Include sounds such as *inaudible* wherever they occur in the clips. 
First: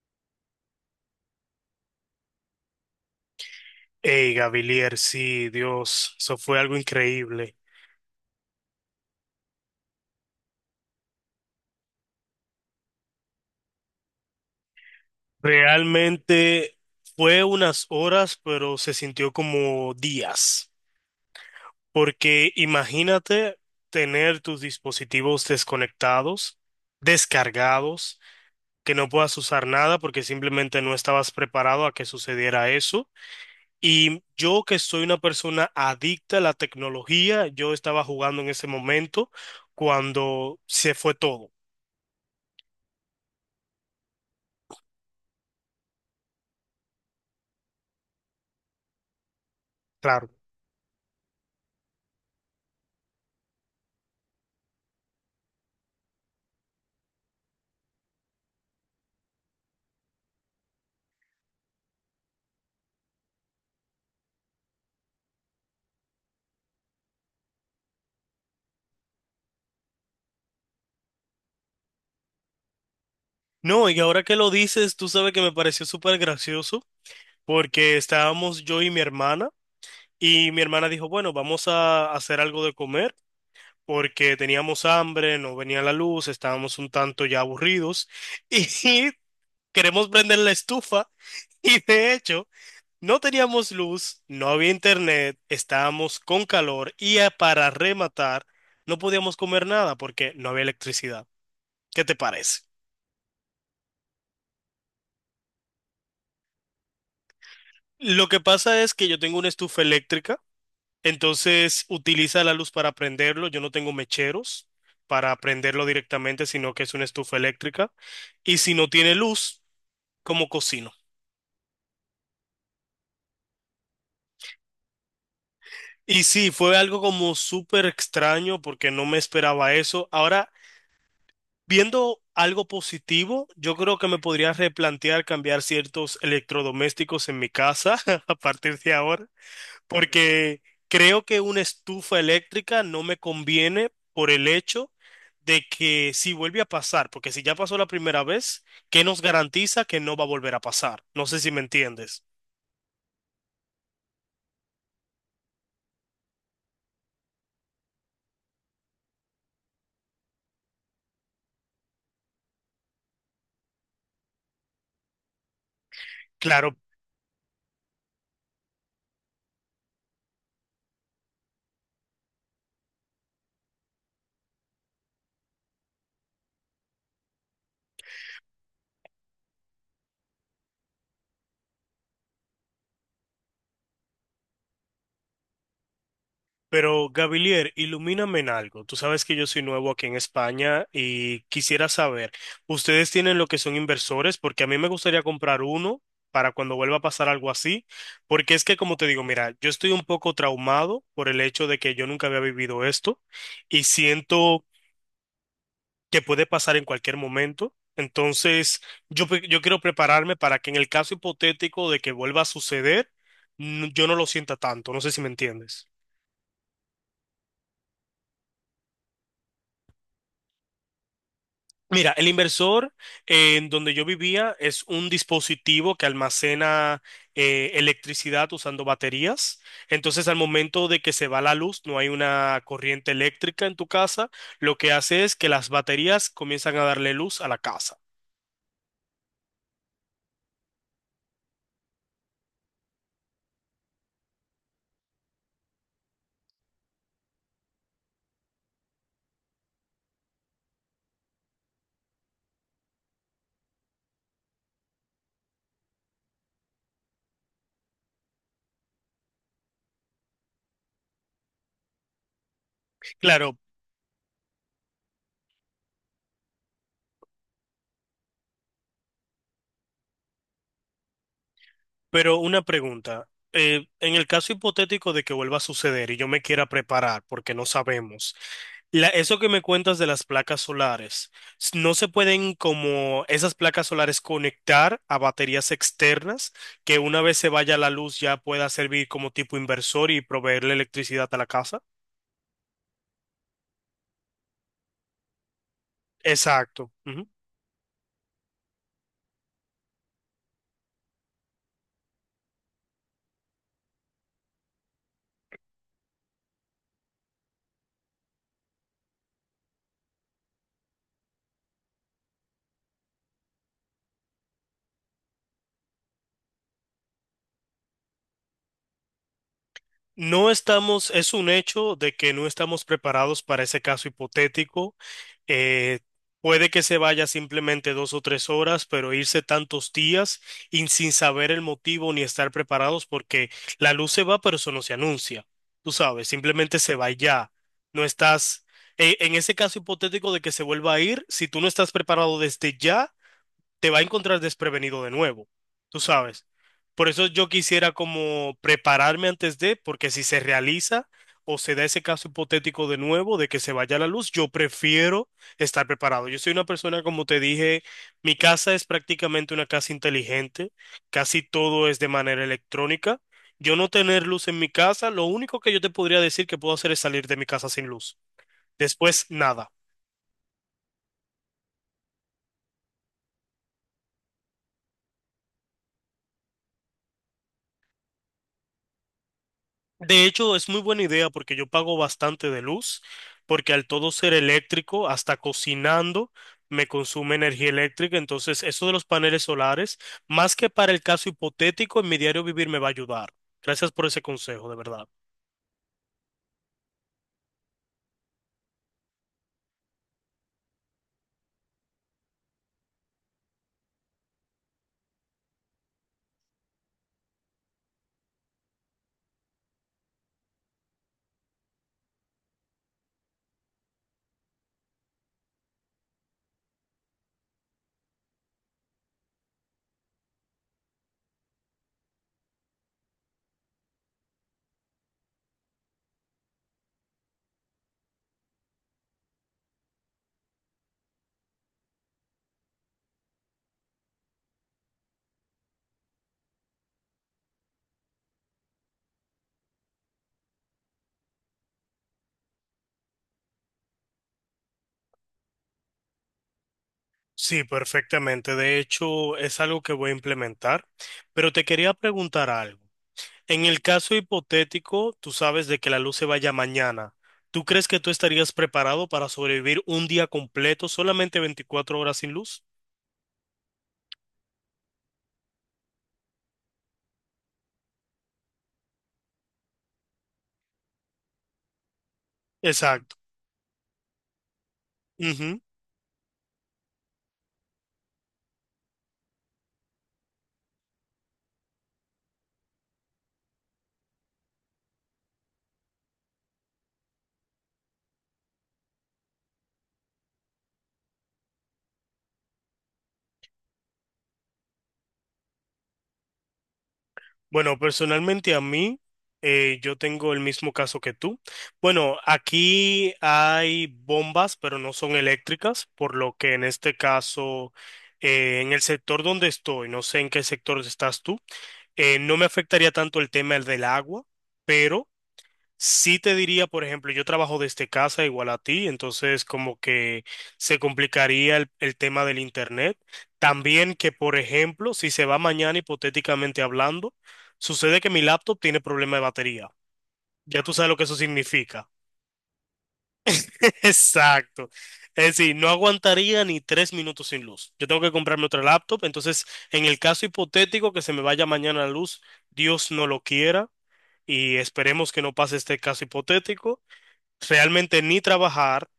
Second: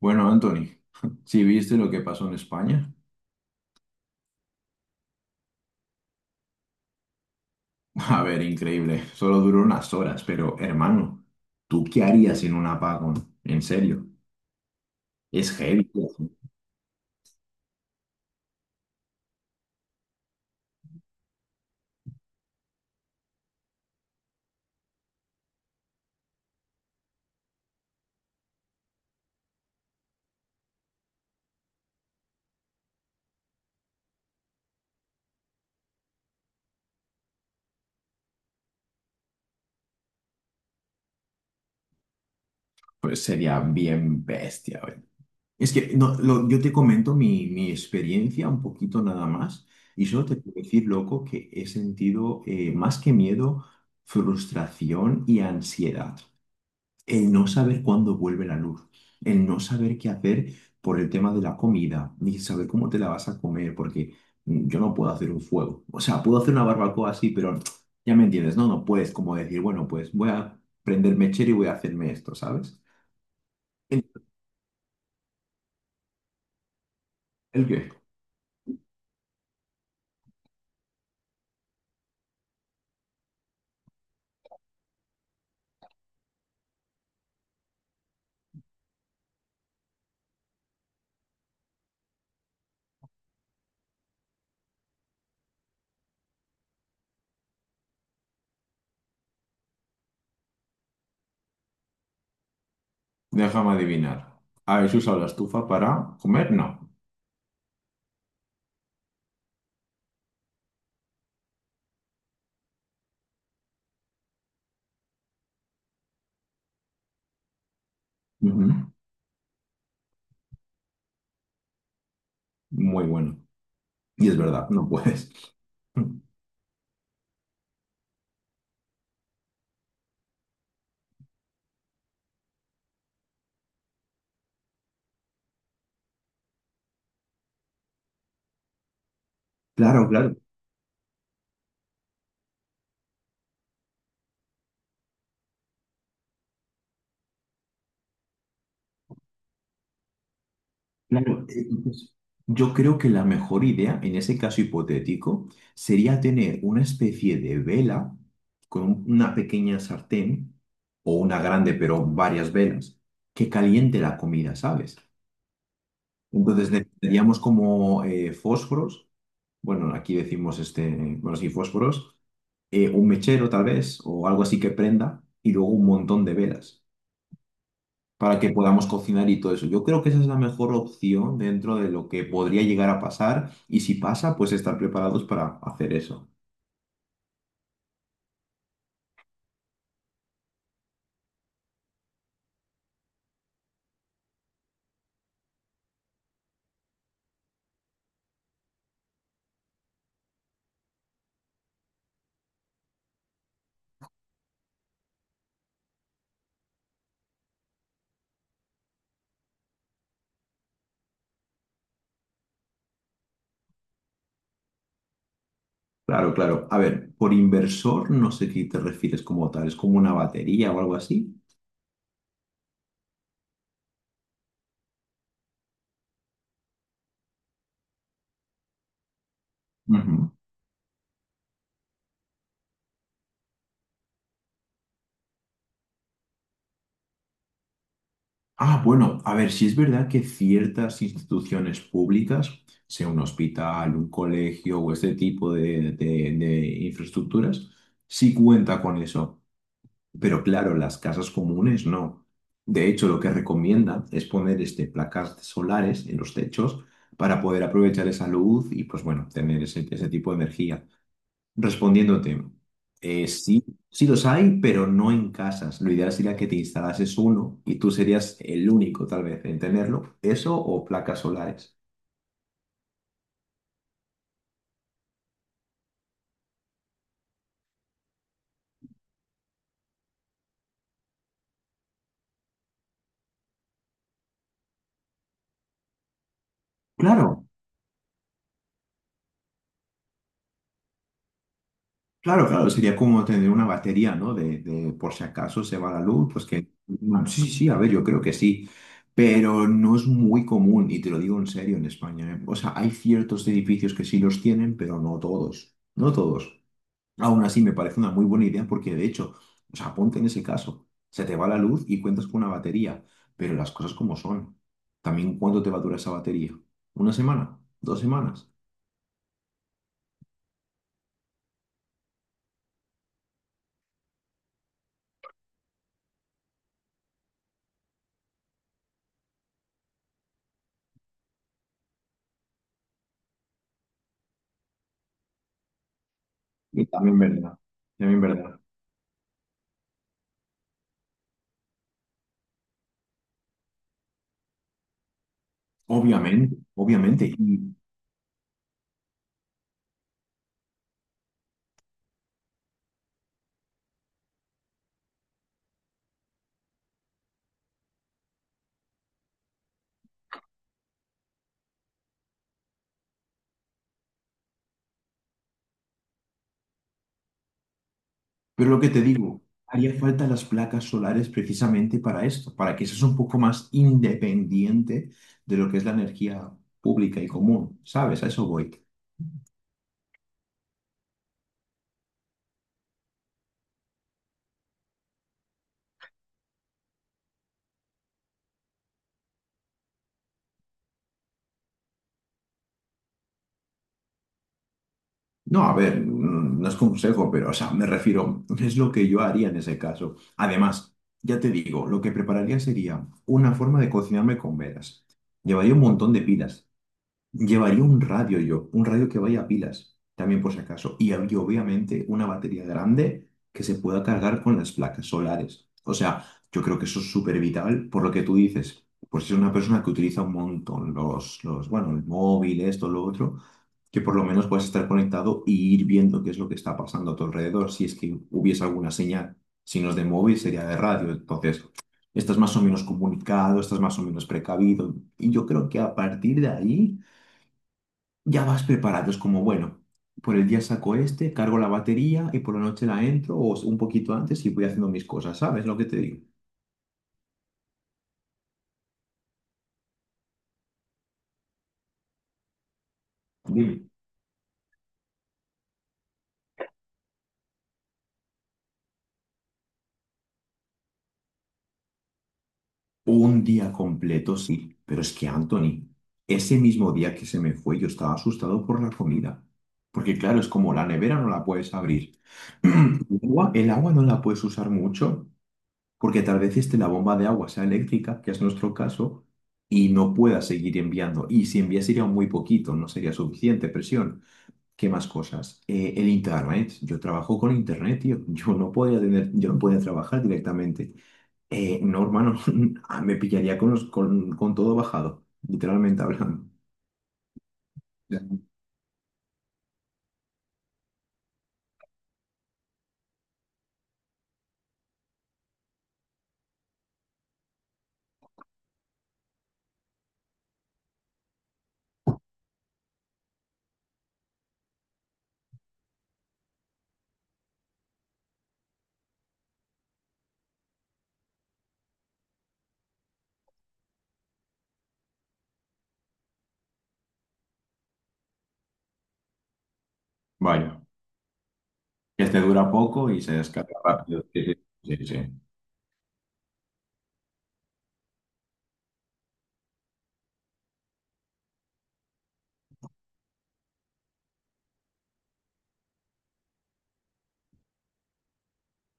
Bueno, Anthony, *laughs* ¿si viste lo que pasó en España? Hey, Gavilier, sí, Dios, eso fue algo increíble. *laughs* A ver, increíble. Solo duró unas horas, pero hermano, ¿tú qué harías en un apagón? En serio, es heavy. Tío. Realmente fue unas horas, pero se sintió como días. Porque imagínate tener tus dispositivos desconectados, descargados, que no puedas usar nada porque simplemente no estabas preparado a que sucediera eso. Y yo que soy una persona adicta a la tecnología, yo estaba jugando en ese momento cuando se fue todo. Pues sería bien bestia, güey. Es que no, yo te comento mi experiencia un poquito nada más y solo Claro. te puedo decir, loco, que he sentido más que miedo, frustración y ansiedad. El no saber cuándo vuelve la luz, el no saber qué hacer por el tema de la comida, ni saber cómo te la vas a comer, porque yo no puedo hacer un fuego. O sea, puedo hacer una barbacoa así, pero *tsk* ya me entiendes, ¿no? No puedes como decir, bueno, pues voy a prender mechero y voy a hacerme esto, ¿sabes? No, y ¿El, ahora que lo dices, tú sabes que me pareció súper gracioso ¿el qué? porque estábamos yo y mi hermana dijo, bueno, vamos a hacer algo de comer porque teníamos hambre, no venía la luz, estábamos un tanto ya aburridos *laughs* y queremos prender la estufa y de hecho no teníamos luz, no había internet, estábamos con calor y, para rematar no podíamos comer nada porque no había electricidad. ¿Qué te parece? Déjame adivinar. ¿Habéis usado la estufa para comer? No. Lo que pasa es que yo tengo una estufa eléctrica. Entonces utiliza la luz para prenderlo. Yo no tengo mecheros para prenderlo directamente, sino que es una estufa eléctrica. Y si Ujú. no tiene luz, ¿cómo cocino? Muy bueno. Y es verdad, no puedes. *laughs* Y sí, fue algo como súper extraño porque no me esperaba eso. Ahora, viendo algo positivo, yo creo que me podría replantear cambiar ciertos electrodomésticos en mi casa *laughs* a partir de ahora. Claro, claro. Porque creo que una estufa eléctrica no me conviene por el hecho de que si vuelve a pasar, porque si ya pasó la primera vez, ¿qué nos garantiza que no va a volver a pasar? No sé Claro, si me pues, entiendes. yo creo que la mejor idea en ese caso hipotético sería tener una especie de vela con una pequeña sartén o una grande, pero varias velas, que caliente la comida, ¿sabes? Entonces Claro. necesitaríamos como fósforos, bueno, aquí decimos bueno, sí, fósforos, un mechero tal vez o algo así que prenda y luego un montón de velas para que podamos cocinar y todo eso. Yo creo que esa es la mejor opción dentro de lo que podría llegar a pasar y si pasa, pues estar preparados para hacer eso. Pero Gabilier, ilumíname en algo. Tú sabes que yo soy nuevo aquí en España y quisiera saber, ¿ustedes tienen lo que son inversores? Porque a mí me gustaría comprar uno para cuando vuelva a pasar algo así. Porque es que, como te digo, mira, yo estoy un poco traumado por el hecho de que yo nunca había vivido esto y siento que puede pasar en cualquier momento. Entonces, yo, yo quiero prepararme para que en el caso hipotético de que vuelva a suceder, yo no lo sienta tanto. No sé si me entiendes. Claro, claro. A ver, por inversor no sé qué te refieres como tal, es como una batería o algo así. Mira, el inversor, en donde yo vivía es un dispositivo que almacena, electricidad usando baterías. Entonces, Ujú. al momento de que se va la luz, no hay una corriente eléctrica en tu casa, lo que hace es que las baterías comienzan a darle luz a la casa. Ah, bueno, a ver, si es verdad que ciertas instituciones públicas, sea un hospital, un colegio o este tipo de, de infraestructuras, sí cuenta con eso. Pero claro, las casas comunes no. De hecho, lo que recomienda es poner este, placas solares en los techos para poder aprovechar esa luz y, pues bueno, tener ese, ese tipo de energía. Respondiéndote, Claro. sí, sí los hay, pero no en casas. Lo ideal sería que te instalases uno y tú serías el único, tal vez, en tenerlo. Eso o placas solares. Pero una pregunta, en el caso hipotético de que vuelva a suceder y yo me quiera preparar, porque no sabemos, eso que me cuentas de las placas solares, ¿no se pueden como esas placas solares conectar a baterías externas que una Claro. vez se vaya la luz ya pueda servir como tipo inversor y proveerle electricidad a la casa? Claro, claro, sería como tener una batería, ¿no? De por si acaso se va la luz, pues que... Exacto. bueno, sí, sí, a ver, yo creo que sí, pero no es muy común, y te lo digo en serio, en España, ¿eh? O sea, hay ciertos edificios que sí los tienen, pero no todos, no todos. Aún así, me parece una muy buena idea porque, de hecho, o sea, ponte en ese caso, se te va la luz y cuentas con una batería, pero las cosas como son. También, ¿cuánto te va a durar esa batería? ¿Una semana? ¿Dos semanas? No estamos, es un hecho de que no estamos preparados para ese caso hipotético. Eh, puede que se vaya simplemente 2 o 3 horas, pero irse tantos días y sin saber el motivo ni estar preparados porque la luz se va, pero eso no se anuncia. Tú sabes, simplemente Y se va y también ya. verdad, No también verdad. estás, en ese caso hipotético de que se vuelva a ir, si tú no estás preparado desde ya, te va a encontrar desprevenido de nuevo, tú sabes. Obviamente, Por eso obviamente. yo quisiera como prepararme antes de, porque si se realiza o se da ese caso hipotético de nuevo de que se vaya la luz, yo prefiero estar preparado. Yo soy una persona, como te dije, mi casa es prácticamente una casa inteligente, casi todo es de manera electrónica. Yo no tener luz en mi casa, lo único que yo te podría decir que puedo hacer es salir de mi casa sin luz. Pero lo que te Después, digo, nada. haría falta las placas solares precisamente para esto, para que seas un poco más independiente de lo que es la energía pública y común, ¿sabes? A eso voy. De hecho, es muy buena idea porque yo pago bastante de luz, porque al todo ser eléctrico, hasta cocinando, me consume energía eléctrica. Entonces, eso de los paneles solares, más que para el caso hipotético, en mi diario vivir me va a ayudar. Gracias por ese consejo, de verdad. No, a ver, no es consejo, pero, o sea, me refiero, es lo que yo haría en ese caso. Además, ya te digo, lo que prepararía sería una forma de cocinarme con velas. Llevaría un montón de pilas. Llevaría un radio yo, un radio que vaya a pilas, también por si acaso. Y habría obviamente una batería grande que se pueda cargar con las placas solares. O sea, yo creo que eso es súper vital por lo que tú dices. Pues si es una persona que utiliza un montón bueno, el móvil, esto, lo otro, que por lo menos puedas estar conectado y ir viendo qué es lo que está pasando a tu alrededor. Si es que hubiese alguna señal, si no es de móvil, sería de radio. Entonces, estás más o menos comunicado, estás más o menos precavido. Y yo creo que a partir de ahí ya vas preparados como, bueno, por el día saco este, cargo la batería y por la noche la entro o un poquito antes y voy haciendo mis cosas, ¿sabes lo que te digo? Sí, perfectamente. De hecho, es algo que voy a implementar. Pero te quería preguntar algo. En el Dime. caso hipotético, tú sabes, de que la luz se vaya mañana. ¿Tú crees que tú estarías preparado para sobrevivir un día completo, solamente 24 horas sin luz? Un día completo, sí, pero es que Anthony, ese mismo día que se me fue, yo estaba asustado por la comida. Porque claro, es como la nevera no la puedes abrir. *clears throat* Exacto. El agua no la puedes usar mucho Ujú. porque tal vez esté la bomba de agua sea eléctrica, que es nuestro caso, y no pueda seguir enviando. Y si envía sería muy poquito, no sería suficiente presión. ¿Qué más cosas? El internet. Yo trabajo con internet, tío. *laughs* Yo no podía tener, yo no podía trabajar directamente. No, hermano, *laughs* ah, me pillaría con con todo bajado, literalmente hablando. Bueno, Ya. personalmente a mí, yo tengo el mismo caso que tú. Bueno, aquí hay bombas, pero no son eléctricas, por lo que en este caso, en el sector donde estoy, no sé en qué sector estás tú, no me afectaría tanto el tema del agua, pero... Sí te diría, por ejemplo, yo trabajo desde casa igual a ti, entonces como que se complicaría el tema del internet. También que, por ejemplo, si se va mañana hipotéticamente hablando, sucede que mi laptop tiene problema de batería. Ya tú Vaya, sabes lo que eso significa. este dura poco y se descarga *laughs* rápido. Sí, Exacto. sí, sí, sí. Es decir, no aguantaría ni 3 minutos sin luz. Yo tengo que comprarme otra laptop, entonces en el caso hipotético que se me vaya mañana la luz, Dios no lo quiera. Y esperemos que no pase este caso hipotético. Realmente ni trabajar,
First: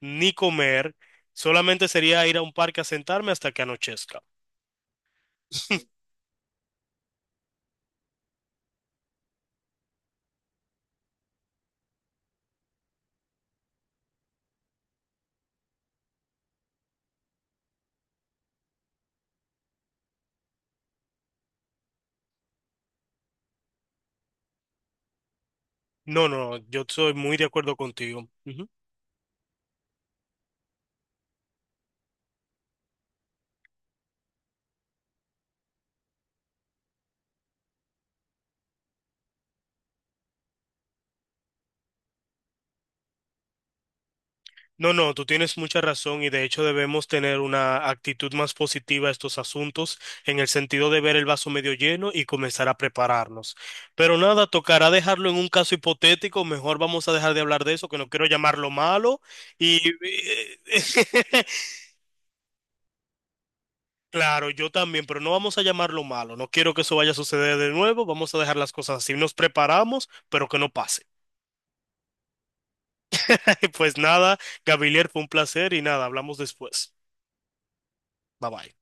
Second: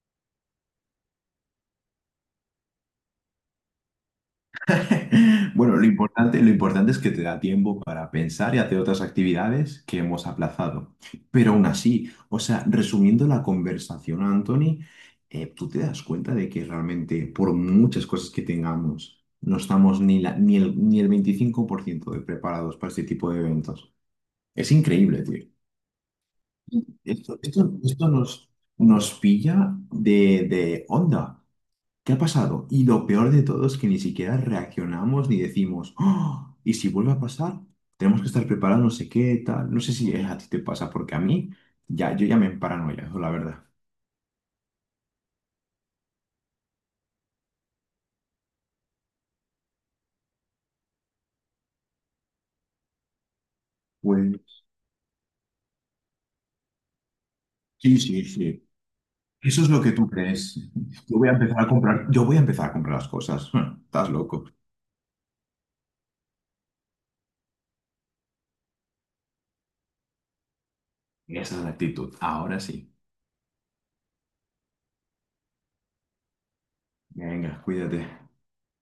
ni comer, solamente sería ir a un parque a sentarme hasta que anochezca. *laughs* Bueno, *laughs* lo importante es que te da tiempo para pensar y hacer otras actividades que hemos aplazado. Pero aún así, o sea, resumiendo la conversación, Anthony, tú te das cuenta de que realmente por muchas cosas que tengamos, no estamos ni, ni el 25% de preparados para este tipo de eventos. Es increíble, tío. No, no, yo estoy muy de acuerdo Esto contigo. nos, Ujú. nos pilla de onda. ¿Qué ha pasado? Y lo peor de todo es que ni siquiera reaccionamos ni decimos, "Oh, ¿y si vuelve a pasar? Tenemos que estar preparados, no sé qué, tal." No sé si a ti te pasa, porque a mí ya, yo ya me emparanoia, la verdad. No, no, tú tienes mucha razón y de hecho debemos tener una actitud más positiva a estos asuntos en el sentido de ver el vaso medio lleno y comenzar a prepararnos. Pero nada, Pues tocará dejarlo en un caso hipotético, mejor vamos a dejar de hablar de eso, que sí, no quiero sí, sí. llamarlo malo Eso es y lo que tú crees. *laughs* Yo voy a empezar a comprar las cosas. *laughs* Estás loco. claro, yo también, pero no vamos a llamarlo malo. No quiero que eso vaya a suceder de nuevo. Vamos a dejar las cosas así. Nos preparamos, pero que no pase. Esa es la actitud. Ahora sí. *laughs* Pues nada, Gavilier, fue un placer y nada, hablamos después. Venga, cuídate. Bye bye.